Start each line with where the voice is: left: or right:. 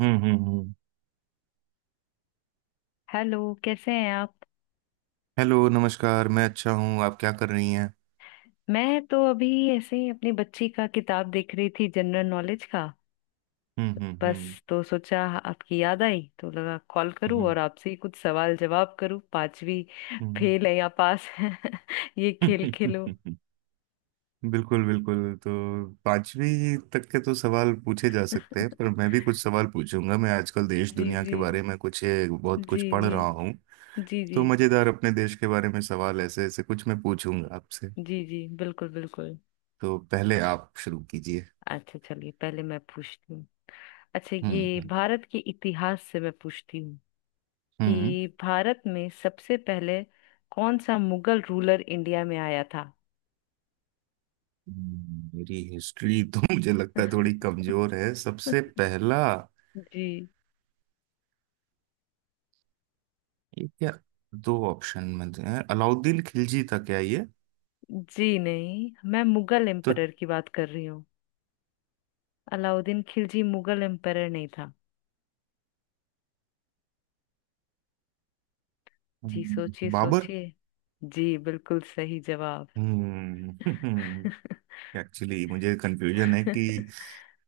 right: हम्म हम्म हम्म।
left: हेलो, कैसे हैं आप।
right: हेलो नमस्कार, मैं अच्छा हूँ। आप क्या कर रही हैं?
left: मैं तो अभी ऐसे ही अपनी बच्ची का किताब देख रही थी, जनरल नॉलेज का।
right: हम्म हम्म
left: बस,
right: हम्म
left: तो सोचा आपकी याद आई, तो लगा कॉल करूं
right: हम्म
left: और आपसे ही कुछ सवाल जवाब करूं। पांचवी फेल है या पास है ये खेल खेलो।
right: हम्म। बिल्कुल बिल्कुल। तो पांचवी तक के तो सवाल पूछे जा सकते हैं, पर मैं भी कुछ सवाल पूछूंगा। मैं आजकल देश
left: जी
right: दुनिया के
left: जी।
right: बारे में कुछ ये बहुत
left: जी
right: कुछ पढ़
left: जी।
right: रहा हूँ,
left: जी
right: तो
left: जी।
right: मजेदार अपने देश के बारे में सवाल ऐसे ऐसे कुछ मैं पूछूंगा आपसे।
left: जी जी। बिल्कुल बिल्कुल।
right: तो पहले आप शुरू कीजिए।
left: अच्छा, चलिए पहले मैं पूछती हूँ। अच्छा,
right: हम्म
left: ये
right: हम्म
left: भारत के इतिहास से मैं पूछती हूँ
right: हम्म।
left: कि भारत में सबसे पहले कौन सा मुगल रूलर इंडिया में आया था।
right: मेरी हिस्ट्री तो मुझे लगता है थोड़ी कमजोर है। सबसे पहला
left: जी।
right: ये क्या, दो ऑप्शन में हैं? अलाउद्दीन खिलजी था क्या ये?
left: जी नहीं, मैं मुगल
right: तो
left: एम्परर की बात कर रही हूँ। अलाउद्दीन खिलजी मुगल एम्परर नहीं था। जी, सोचिए
right: बाबर।
left: सोचिए। जी, बिल्कुल सही जवाब।
right: हम्म। एक्चुअली मुझे कंफ्यूजन है कि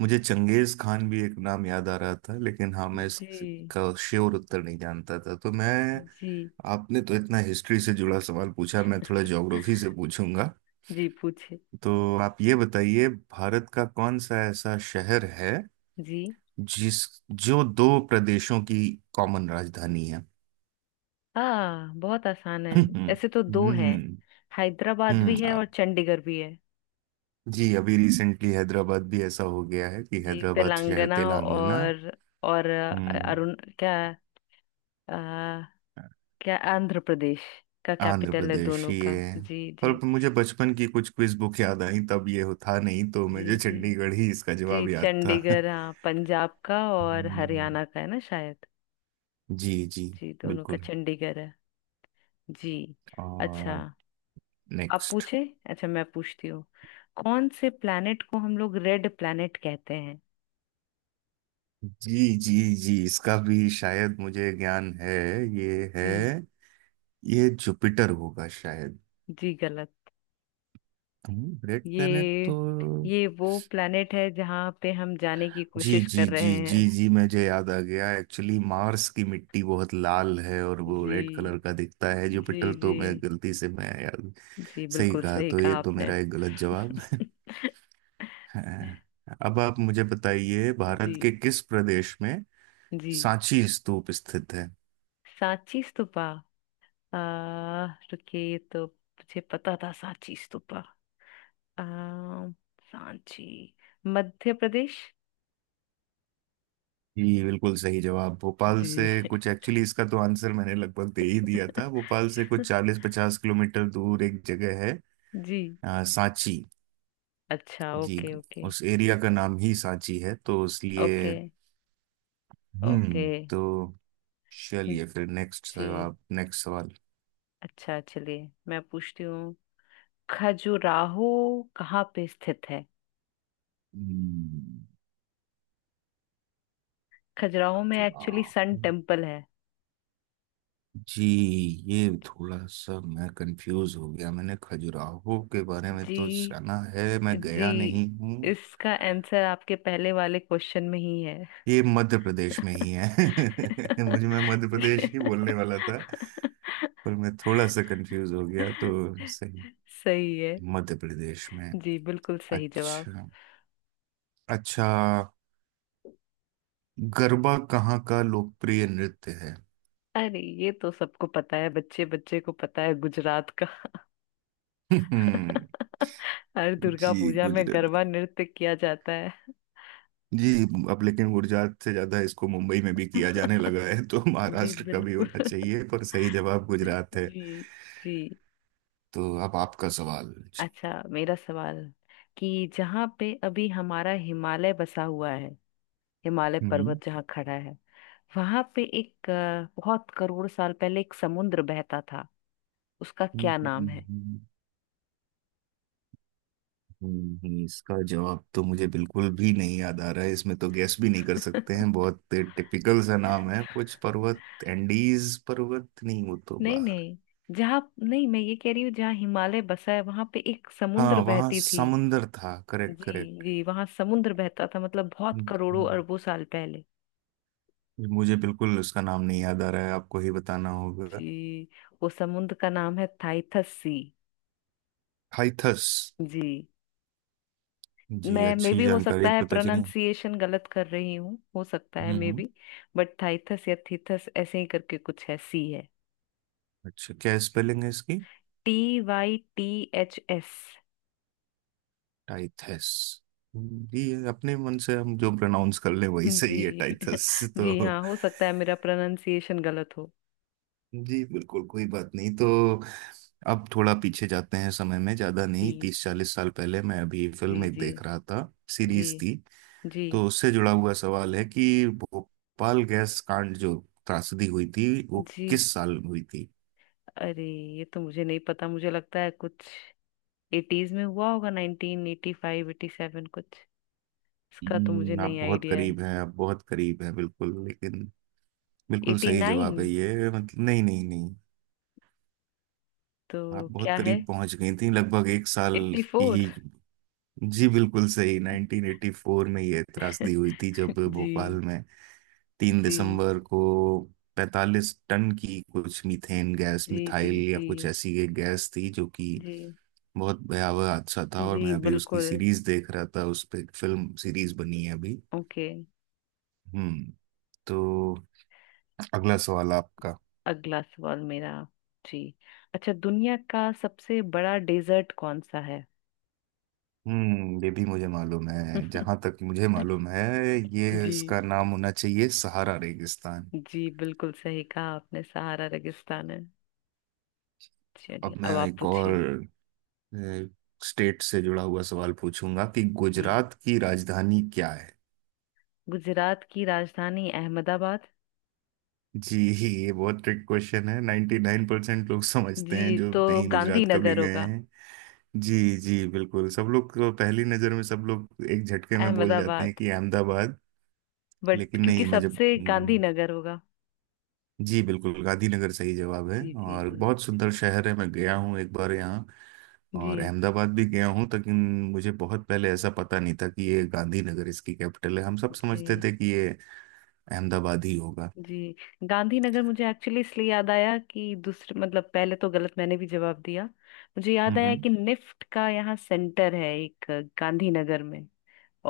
right: मुझे चंगेज खान भी एक नाम याद आ रहा था, लेकिन हाँ, मैं
left: जी।
right: इसका श्योर उत्तर नहीं जानता था, तो मैं।
left: जी
right: आपने तो इतना हिस्ट्री से जुड़ा सवाल पूछा, मैं थोड़ा ज्योग्राफी से पूछूंगा।
left: जी पूछे।
right: तो आप ये बताइए, भारत का कौन सा ऐसा शहर है
left: जी
right: जिस जो दो प्रदेशों की कॉमन राजधानी है?
left: हाँ, बहुत आसान है।
right: हम्म
left: ऐसे तो दो हैं।
right: हम्म
left: हैदराबाद भी
right: हम्म,
left: है
right: आ-
left: और चंडीगढ़ भी है।
right: जी अभी रिसेंटली हैदराबाद भी ऐसा हो गया है कि
left: जी,
right: हैदराबाद शहर
left: तेलंगाना
right: तेलंगाना।
left: और
right: हम्म
left: अरुण क्या अ, क्या आंध्र प्रदेश का
right: आंध्र
left: कैपिटल है
right: प्रदेश
left: दोनों
right: ये
left: का।
right: है,
left: जी
right: पर
left: जी।
right: मुझे बचपन की कुछ क्विज बुक याद आई, तब ये था नहीं, तो
left: जी
right: मुझे
left: जी।
right: चंडीगढ़ ही इसका
left: जी
right: जवाब याद था।
left: चंडीगढ़, हाँ, पंजाब का और
right: हम्म
left: हरियाणा का है ना शायद।
right: जी जी
left: जी, दोनों का
right: बिल्कुल।
left: चंडीगढ़ है। जी। अच्छा,
right: और
left: आप
right: नेक्स्ट।
left: पूछे। अच्छा, मैं पूछती हूँ कौन से प्लैनेट को हम लोग रेड प्लैनेट कहते हैं।
right: जी जी जी इसका भी शायद मुझे ज्ञान है, ये है,
left: जी।
right: ये जुपिटर होगा शायद।
left: जी गलत।
right: रेड प्लेनेट
left: ये
right: तो।
left: ये वो प्लैनेट है जहाँ पे हम जाने की
right: जी
left: कोशिश
right: जी
left: कर
right: जी
left: रहे
right: जी
left: हैं।
right: जी मुझे याद आ गया, एक्चुअली मार्स की मिट्टी बहुत लाल है और वो
left: जी
right: रेड कलर का दिखता है,
left: जी।
right: जुपिटर तो
left: जी,
right: मैं गलती से मैं याद।
left: जी
right: सही
left: बिल्कुल
right: कहा,
left: सही
right: तो ये
left: कहा
right: तो
left: आपने।
right: मेरा एक गलत जवाब है। अब आप मुझे बताइए
left: जी
right: भारत के किस प्रदेश में
left: जी।
right: सांची स्तूप स्थित है?
left: सांची स्तूपा। आ रुकिए, ये तो मुझे पता था। सांची स्तूपा। आ सांची, मध्य प्रदेश।
right: जी बिल्कुल सही जवाब। भोपाल से
left: जी।
right: कुछ, एक्चुअली इसका तो आंसर मैंने लगभग दे ही दिया था, भोपाल से कुछ 40-50 किलोमीटर दूर एक जगह है,
left: जी।
right: सांची।
left: अच्छा,
right: जी,
left: ओके ओके।
right: उस एरिया का नाम ही सांची है, तो
left: ओके
right: इसलिए।
left: ओके।
right: हम्म तो चलिए फिर नेक्स्ट,
left: जी।
right: आप नेक्स्ट सवाल।
left: अच्छा, चलिए मैं पूछती हूँ। खजुराहो कहाँ पे स्थित है।
right: हम्म,
left: खजुराहो में एक्चुअली
right: खजुराहो।
left: सन टेम्पल है।
right: जी, ये थोड़ा सा मैं कंफ्यूज हो गया, मैंने खजुराहो के बारे में
left: जी
right: तो सुना है, मैं
left: जी।
right: गया नहीं हूँ।
left: इसका आंसर आपके पहले वाले क्वेश्चन में ही है।
right: ये मध्य प्रदेश में ही है। मुझे मैं मध्य प्रदेश ही बोलने वाला था, पर मैं थोड़ा सा कंफ्यूज हो गया, तो सही,
left: सही है।
right: मध्य प्रदेश में।
left: जी, बिल्कुल सही जवाब।
right: अच्छा अच्छा, गरबा कहाँ का लोकप्रिय नृत्य है?
left: अरे, ये तो सबको पता है, बच्चे बच्चे को पता है, गुजरात का। हर दुर्गा
right: जी,
left: पूजा में
right: गुजरात में।
left: गरबा नृत्य किया जाता है।
right: जी, अब लेकिन गुजरात से ज्यादा इसको मुंबई में भी किया जाने लगा है, तो
left: जी
right: महाराष्ट्र का भी
left: बिल्कुल।
right: होना चाहिए, पर सही जवाब गुजरात है।
left: जी। जी।
right: तो अब आपका सवाल चाहिए।
left: अच्छा, मेरा सवाल कि जहाँ पे अभी हमारा हिमालय बसा हुआ है, हिमालय
right: हम्म
left: पर्वत जहाँ खड़ा है, वहां पे एक बहुत करोड़ साल पहले एक समुद्र बहता था। उसका क्या नाम है।
right: हम्म, इसका जवाब तो मुझे बिल्कुल भी नहीं याद आ रहा है, इसमें तो गैस भी नहीं कर सकते हैं। बहुत टिपिकल सा नाम है कुछ पर्वत, एंडीज पर्वत नहीं, वो तो
left: नहीं
right: बाहर।
left: नहीं, जहाँ नहीं, मैं ये कह रही हूँ जहाँ हिमालय बसा है वहां पे एक समुद्र
right: हाँ, वहाँ
left: बहती थी।
right: समुंदर था, करेक्ट
left: जी।
right: करेक्ट।
left: जी, वहां समुद्र बहता था, मतलब बहुत करोड़ों
right: हम्म,
left: अरबों साल पहले।
right: मुझे बिल्कुल उसका नाम नहीं याद आ रहा है, आपको ही बताना होगा।
left: जी, वो समुद्र का नाम है थाइथस सी।
right: हाइथस।
left: जी,
right: जी,
left: मैं मे
right: अच्छी
left: भी हो सकता
right: जानकारी
left: है
right: पता चली।
left: प्रोनाउंसिएशन गलत कर रही हूँ, हो सकता है,
right: हम्म
left: मे
right: हम्म।
left: बी। बट थाइथस या थीथस ऐसे ही करके कुछ है, सी है।
right: अच्छा, क्या स्पेलिंग है इसकी?
left: T Y T H S.
right: Tethys. जी, ये अपने मन से हम जो प्रोनाउंस कर लें वही सही है,
left: जी।
right: टाइथस।
left: जी
right: तो
left: हाँ, हो सकता है मेरा प्रोनाउंसिएशन गलत हो।
right: जी बिल्कुल, कोई बात नहीं। तो अब थोड़ा पीछे जाते हैं समय में, ज्यादा नहीं,
left: जी
right: 30-40 साल पहले मैं अभी फिल्म
left: जी।
right: एक
left: जी
right: देख रहा था,
left: जी।
right: सीरीज थी।
left: जी
right: तो उससे जुड़ा हुआ सवाल है कि भोपाल गैस कांड जो त्रासदी हुई थी, वो
left: जी।
right: किस साल हुई थी?
left: अरे, ये तो मुझे नहीं पता। मुझे लगता है कुछ एटीज में हुआ होगा। Nineteen eighty five, eighty seven कुछ। इसका तो मुझे
right: आप
left: नहीं
right: बहुत
left: आइडिया है।
right: करीब हैं, आप बहुत करीब हैं बिल्कुल, लेकिन बिल्कुल
left: एटी
right: सही
left: नाइन
right: जवाब है ये, मतलब नहीं नहीं नहीं। आप
left: तो
right: बहुत
left: क्या है।
right: करीब पहुंच गई थी, लगभग एक साल
left: एट्टी
right: की
left: फोर।
right: ही। जी बिल्कुल सही, 1984 में ये त्रासदी हुई थी, जब
left: जी।
right: भोपाल में 3
left: जी
right: दिसंबर को 45 टन की कुछ मीथेन गैस,
left: जी। जी
right: मिथाइल या
left: जी।
right: कुछ ऐसी एक गैस थी जो कि
left: जी
right: बहुत भयावह हादसा था। और
left: जी
right: मैं अभी उसकी
left: बिल्कुल।
right: सीरीज देख रहा था, उस पर फिल्म सीरीज बनी है अभी।
left: ओके।
right: हम्म। तो अगला सवाल आपका।
left: अगला सवाल मेरा। जी। अच्छा, दुनिया का सबसे बड़ा डेजर्ट कौन सा है।
right: ये भी मुझे मालूम है, जहां तक मुझे मालूम है ये
left: जी।
right: इसका नाम होना चाहिए सहारा रेगिस्तान।
left: जी, बिल्कुल सही कहा आपने, सहारा रेगिस्तान है। चलिए,
right: अब
left: अब
right: मैं
left: आप
right: एक और
left: पूछिए।
right: स्टेट से जुड़ा हुआ सवाल पूछूंगा कि
left: जी,
right: गुजरात की राजधानी क्या है?
left: गुजरात की राजधानी अहमदाबाद।
right: जी, ये बहुत ट्रिक क्वेश्चन है, 99% नाइन परसेंट लोग समझते हैं
left: जी,
right: जो
left: तो
right: नहीं गुजरात कभी
left: गांधीनगर
right: गए
left: होगा।
right: हैं। जी जी बिल्कुल, सब लोग को पहली नज़र में सब लोग एक झटके में बोल जाते
left: अहमदाबाद,
right: हैं कि अहमदाबाद।
left: बट
right: लेकिन
left: क्योंकि
right: नहीं। मैं जब
left: सबसे गांधीनगर होगा।
right: जी बिल्कुल, गांधीनगर सही जवाब है,
left: जी जी।
right: और
left: जी
right: बहुत सुंदर शहर है, मैं गया हूँ एक बार यहाँ,
left: जी।
right: और अहमदाबाद भी गया हूँ, लेकिन मुझे बहुत पहले ऐसा पता नहीं था कि ये गांधीनगर इसकी कैपिटल है। हम सब समझते
left: जी
right: थे कि ये अहमदाबाद ही होगा।
left: जी। गांधीनगर मुझे एक्चुअली इसलिए याद आया कि दूसरे, मतलब पहले तो गलत मैंने भी जवाब दिया। मुझे याद
right: हम्म
left: आया
right: हम्म,
left: कि निफ्ट का यहाँ सेंटर है एक, गांधीनगर में।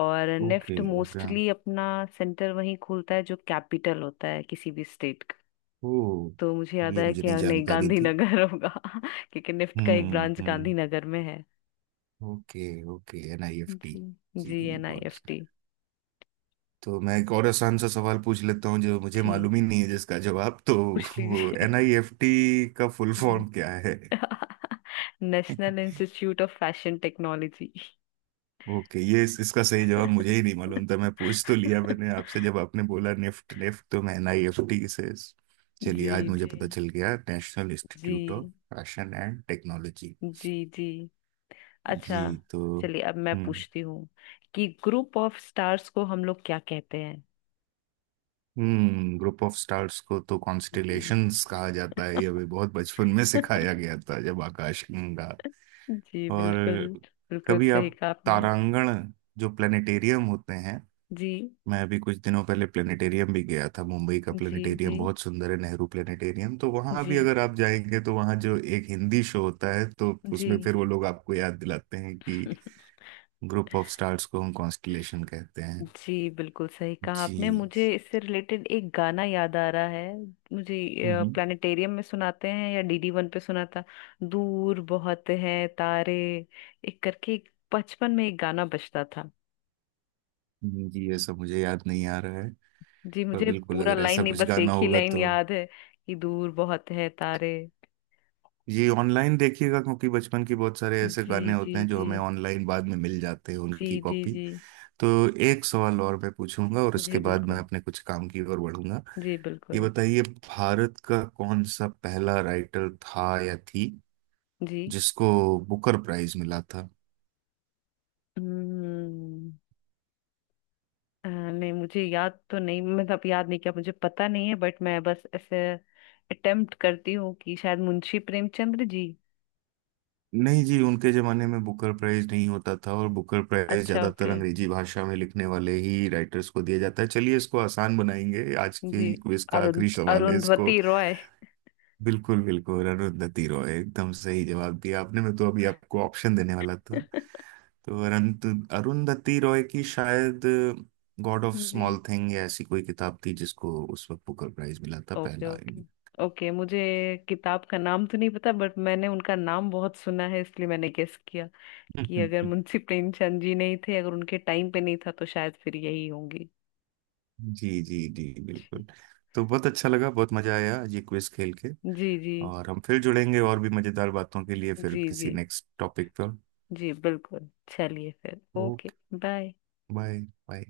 left: और
right: ओके
left: निफ्ट
right: ओके हाँ।
left: मोस्टली अपना सेंटर वहीं खोलता है जो कैपिटल होता है किसी भी स्टेट का।
right: ओ,
left: तो मुझे याद
right: ये
left: आया
right: मुझे
left: कि
right: नहीं
left: हाँ, नहीं
right: जानकारी थी।
left: गांधीनगर होगा। क्योंकि निफ्ट का एक
right: हम्म
left: ब्रांच
right: हम्म
left: गांधीनगर में है।
right: Okay okay. N I F T.
left: जी जी,
right: जी
left: एन आई
right: बहुत।
left: F T.
right: तो मैं एक और आसान सा सवाल पूछ लेता हूँ जो मुझे
left: जी,
right: मालूम ही नहीं है जिसका जवाब तो,
left: पूछ
right: वो
left: लीजिए।
right: एनआईएफटी का फुल
left: जी।
right: फॉर्म क्या है?
left: National institute of fashion technology.
right: Okay, ये इसका सही जवाब मुझे ही नहीं मालूम था, मैं पूछ तो लिया मैंने आपसे, जब आपने बोला निफ्ट निफ्ट तो मैं एनआईएफटी से। चलिए,
left: जी
right: आज मुझे
left: जी।
right: पता चल गया, नेशनल इंस्टीट्यूट ऑफ
left: जी
right: फैशन एंड टेक्नोलॉजी।
left: जी। जी।
right: जी,
left: अच्छा,
right: तो
left: चलिए अब मैं
right: हम्म।
left: पूछती हूँ कि ग्रुप ऑफ स्टार्स को हम लोग क्या कहते हैं।
right: ग्रुप ऑफ स्टार्स को तो
left: जी।
right: कॉन्स्टिलेशंस कहा जाता है, ये भी बहुत बचपन में सिखाया गया था, जब आकाशगंगा
left: जी बिल्कुल।
right: और
left: बिल्कुल
right: कभी
left: सही
right: आप
left: कहा आपने।
right: तारांगण, जो प्लेनेटेरियम होते हैं,
left: जी
right: मैं अभी कुछ दिनों पहले प्लेनेटेरियम भी गया था, मुंबई का
left: जी। जी
right: प्लेनेटेरियम बहुत सुंदर है, नेहरू प्लेनेटेरियम। तो वहां
left: जी।
right: भी अगर आप जाएंगे तो वहां जो एक हिंदी शो होता है, तो
left: जी।
right: उसमें फिर वो लोग आपको याद दिलाते हैं कि ग्रुप ऑफ स्टार्स को हम कॉन्स्टिलेशन कहते हैं।
left: जी, बिल्कुल सही कहा आपने।
right: जी।
left: मुझे इससे रिलेटेड एक गाना याद आ रहा है। मुझे
right: हम्म
left: प्लानिटेरियम में सुनाते हैं या डीडी वन पे सुना था। दूर बहुत है तारे, एक करके एक, बचपन में एक गाना बजता था।
right: जी ये सब मुझे याद नहीं आ रहा है,
left: जी,
right: पर
left: मुझे
right: बिल्कुल
left: पूरा
right: अगर
left: लाइन
right: ऐसा
left: नहीं,
right: कुछ
left: बस
right: गाना
left: एक ही
right: होगा
left: लाइन
right: तो
left: याद है कि दूर बहुत है तारे।
right: ये ऑनलाइन देखिएगा, क्योंकि बचपन के बहुत सारे ऐसे
left: जी
right: गाने
left: जी।
right: होते हैं जो
left: जी
right: हमें ऑनलाइन बाद में मिल जाते हैं,
left: जी।
right: उनकी
left: जी
right: कॉपी।
left: जी।
right: तो एक सवाल और मैं पूछूंगा, और उसके
left: जी
right: बाद मैं
left: बिल्कुल।
right: अपने कुछ काम की ओर बढ़ूंगा।
left: जी
right: ये
left: बिल्कुल।
right: बताइए, भारत का कौन सा पहला राइटर था या थी
left: जी
right: जिसको बुकर प्राइज मिला था?
left: हम्म नहीं, मुझे याद तो नहीं, मतलब याद नहीं किया, मुझे पता नहीं है। बट मैं बस ऐसे अटेम्प्ट करती हूँ कि शायद मुंशी प्रेमचंद्र जी।
right: नहीं जी, उनके जमाने में बुकर प्राइज नहीं होता था, और बुकर प्राइज
left: अच्छा,
right: ज्यादातर
left: ओके।
right: अंग्रेजी भाषा में लिखने वाले ही राइटर्स को दिया जाता है। चलिए, इसको आसान बनाएंगे, आज
left: जी।
right: की क्विज का
left: अरुण
right: आखिरी सवाल है इसको।
left: अरुंधवती रॉय।
right: बिल्कुल बिल्कुल, अरुंधति रॉय, एकदम सही जवाब दिया आपने, मैं तो अभी आपको ऑप्शन देने वाला था। तो अरंत अरुंधति रॉय की शायद गॉड ऑफ स्मॉल
left: जी।
right: थिंग या ऐसी कोई किताब थी जिसको उस वक्त बुकर प्राइज मिला था,
left: ओके
right: पहला।
left: ओके। ओके, मुझे किताब का नाम तो नहीं पता, बट मैंने उनका नाम बहुत सुना है, इसलिए मैंने गेस किया कि अगर मुंशी प्रेमचंद जी नहीं थे, अगर उनके टाइम पे नहीं था, तो शायद फिर यही होंगी।
right: जी जी जी
left: जी।
right: बिल्कुल। तो बहुत अच्छा लगा, बहुत मजा आया ये क्विज खेल के,
left: जी जी।
right: और हम फिर जुड़ेंगे और भी मजेदार बातों के लिए फिर
left: जी
right: किसी
left: जी।
right: नेक्स्ट टॉपिक पर।
left: जी बिल्कुल। चलिए फिर, okay.
right: Okay.
left: Bye.
right: Bye. Bye.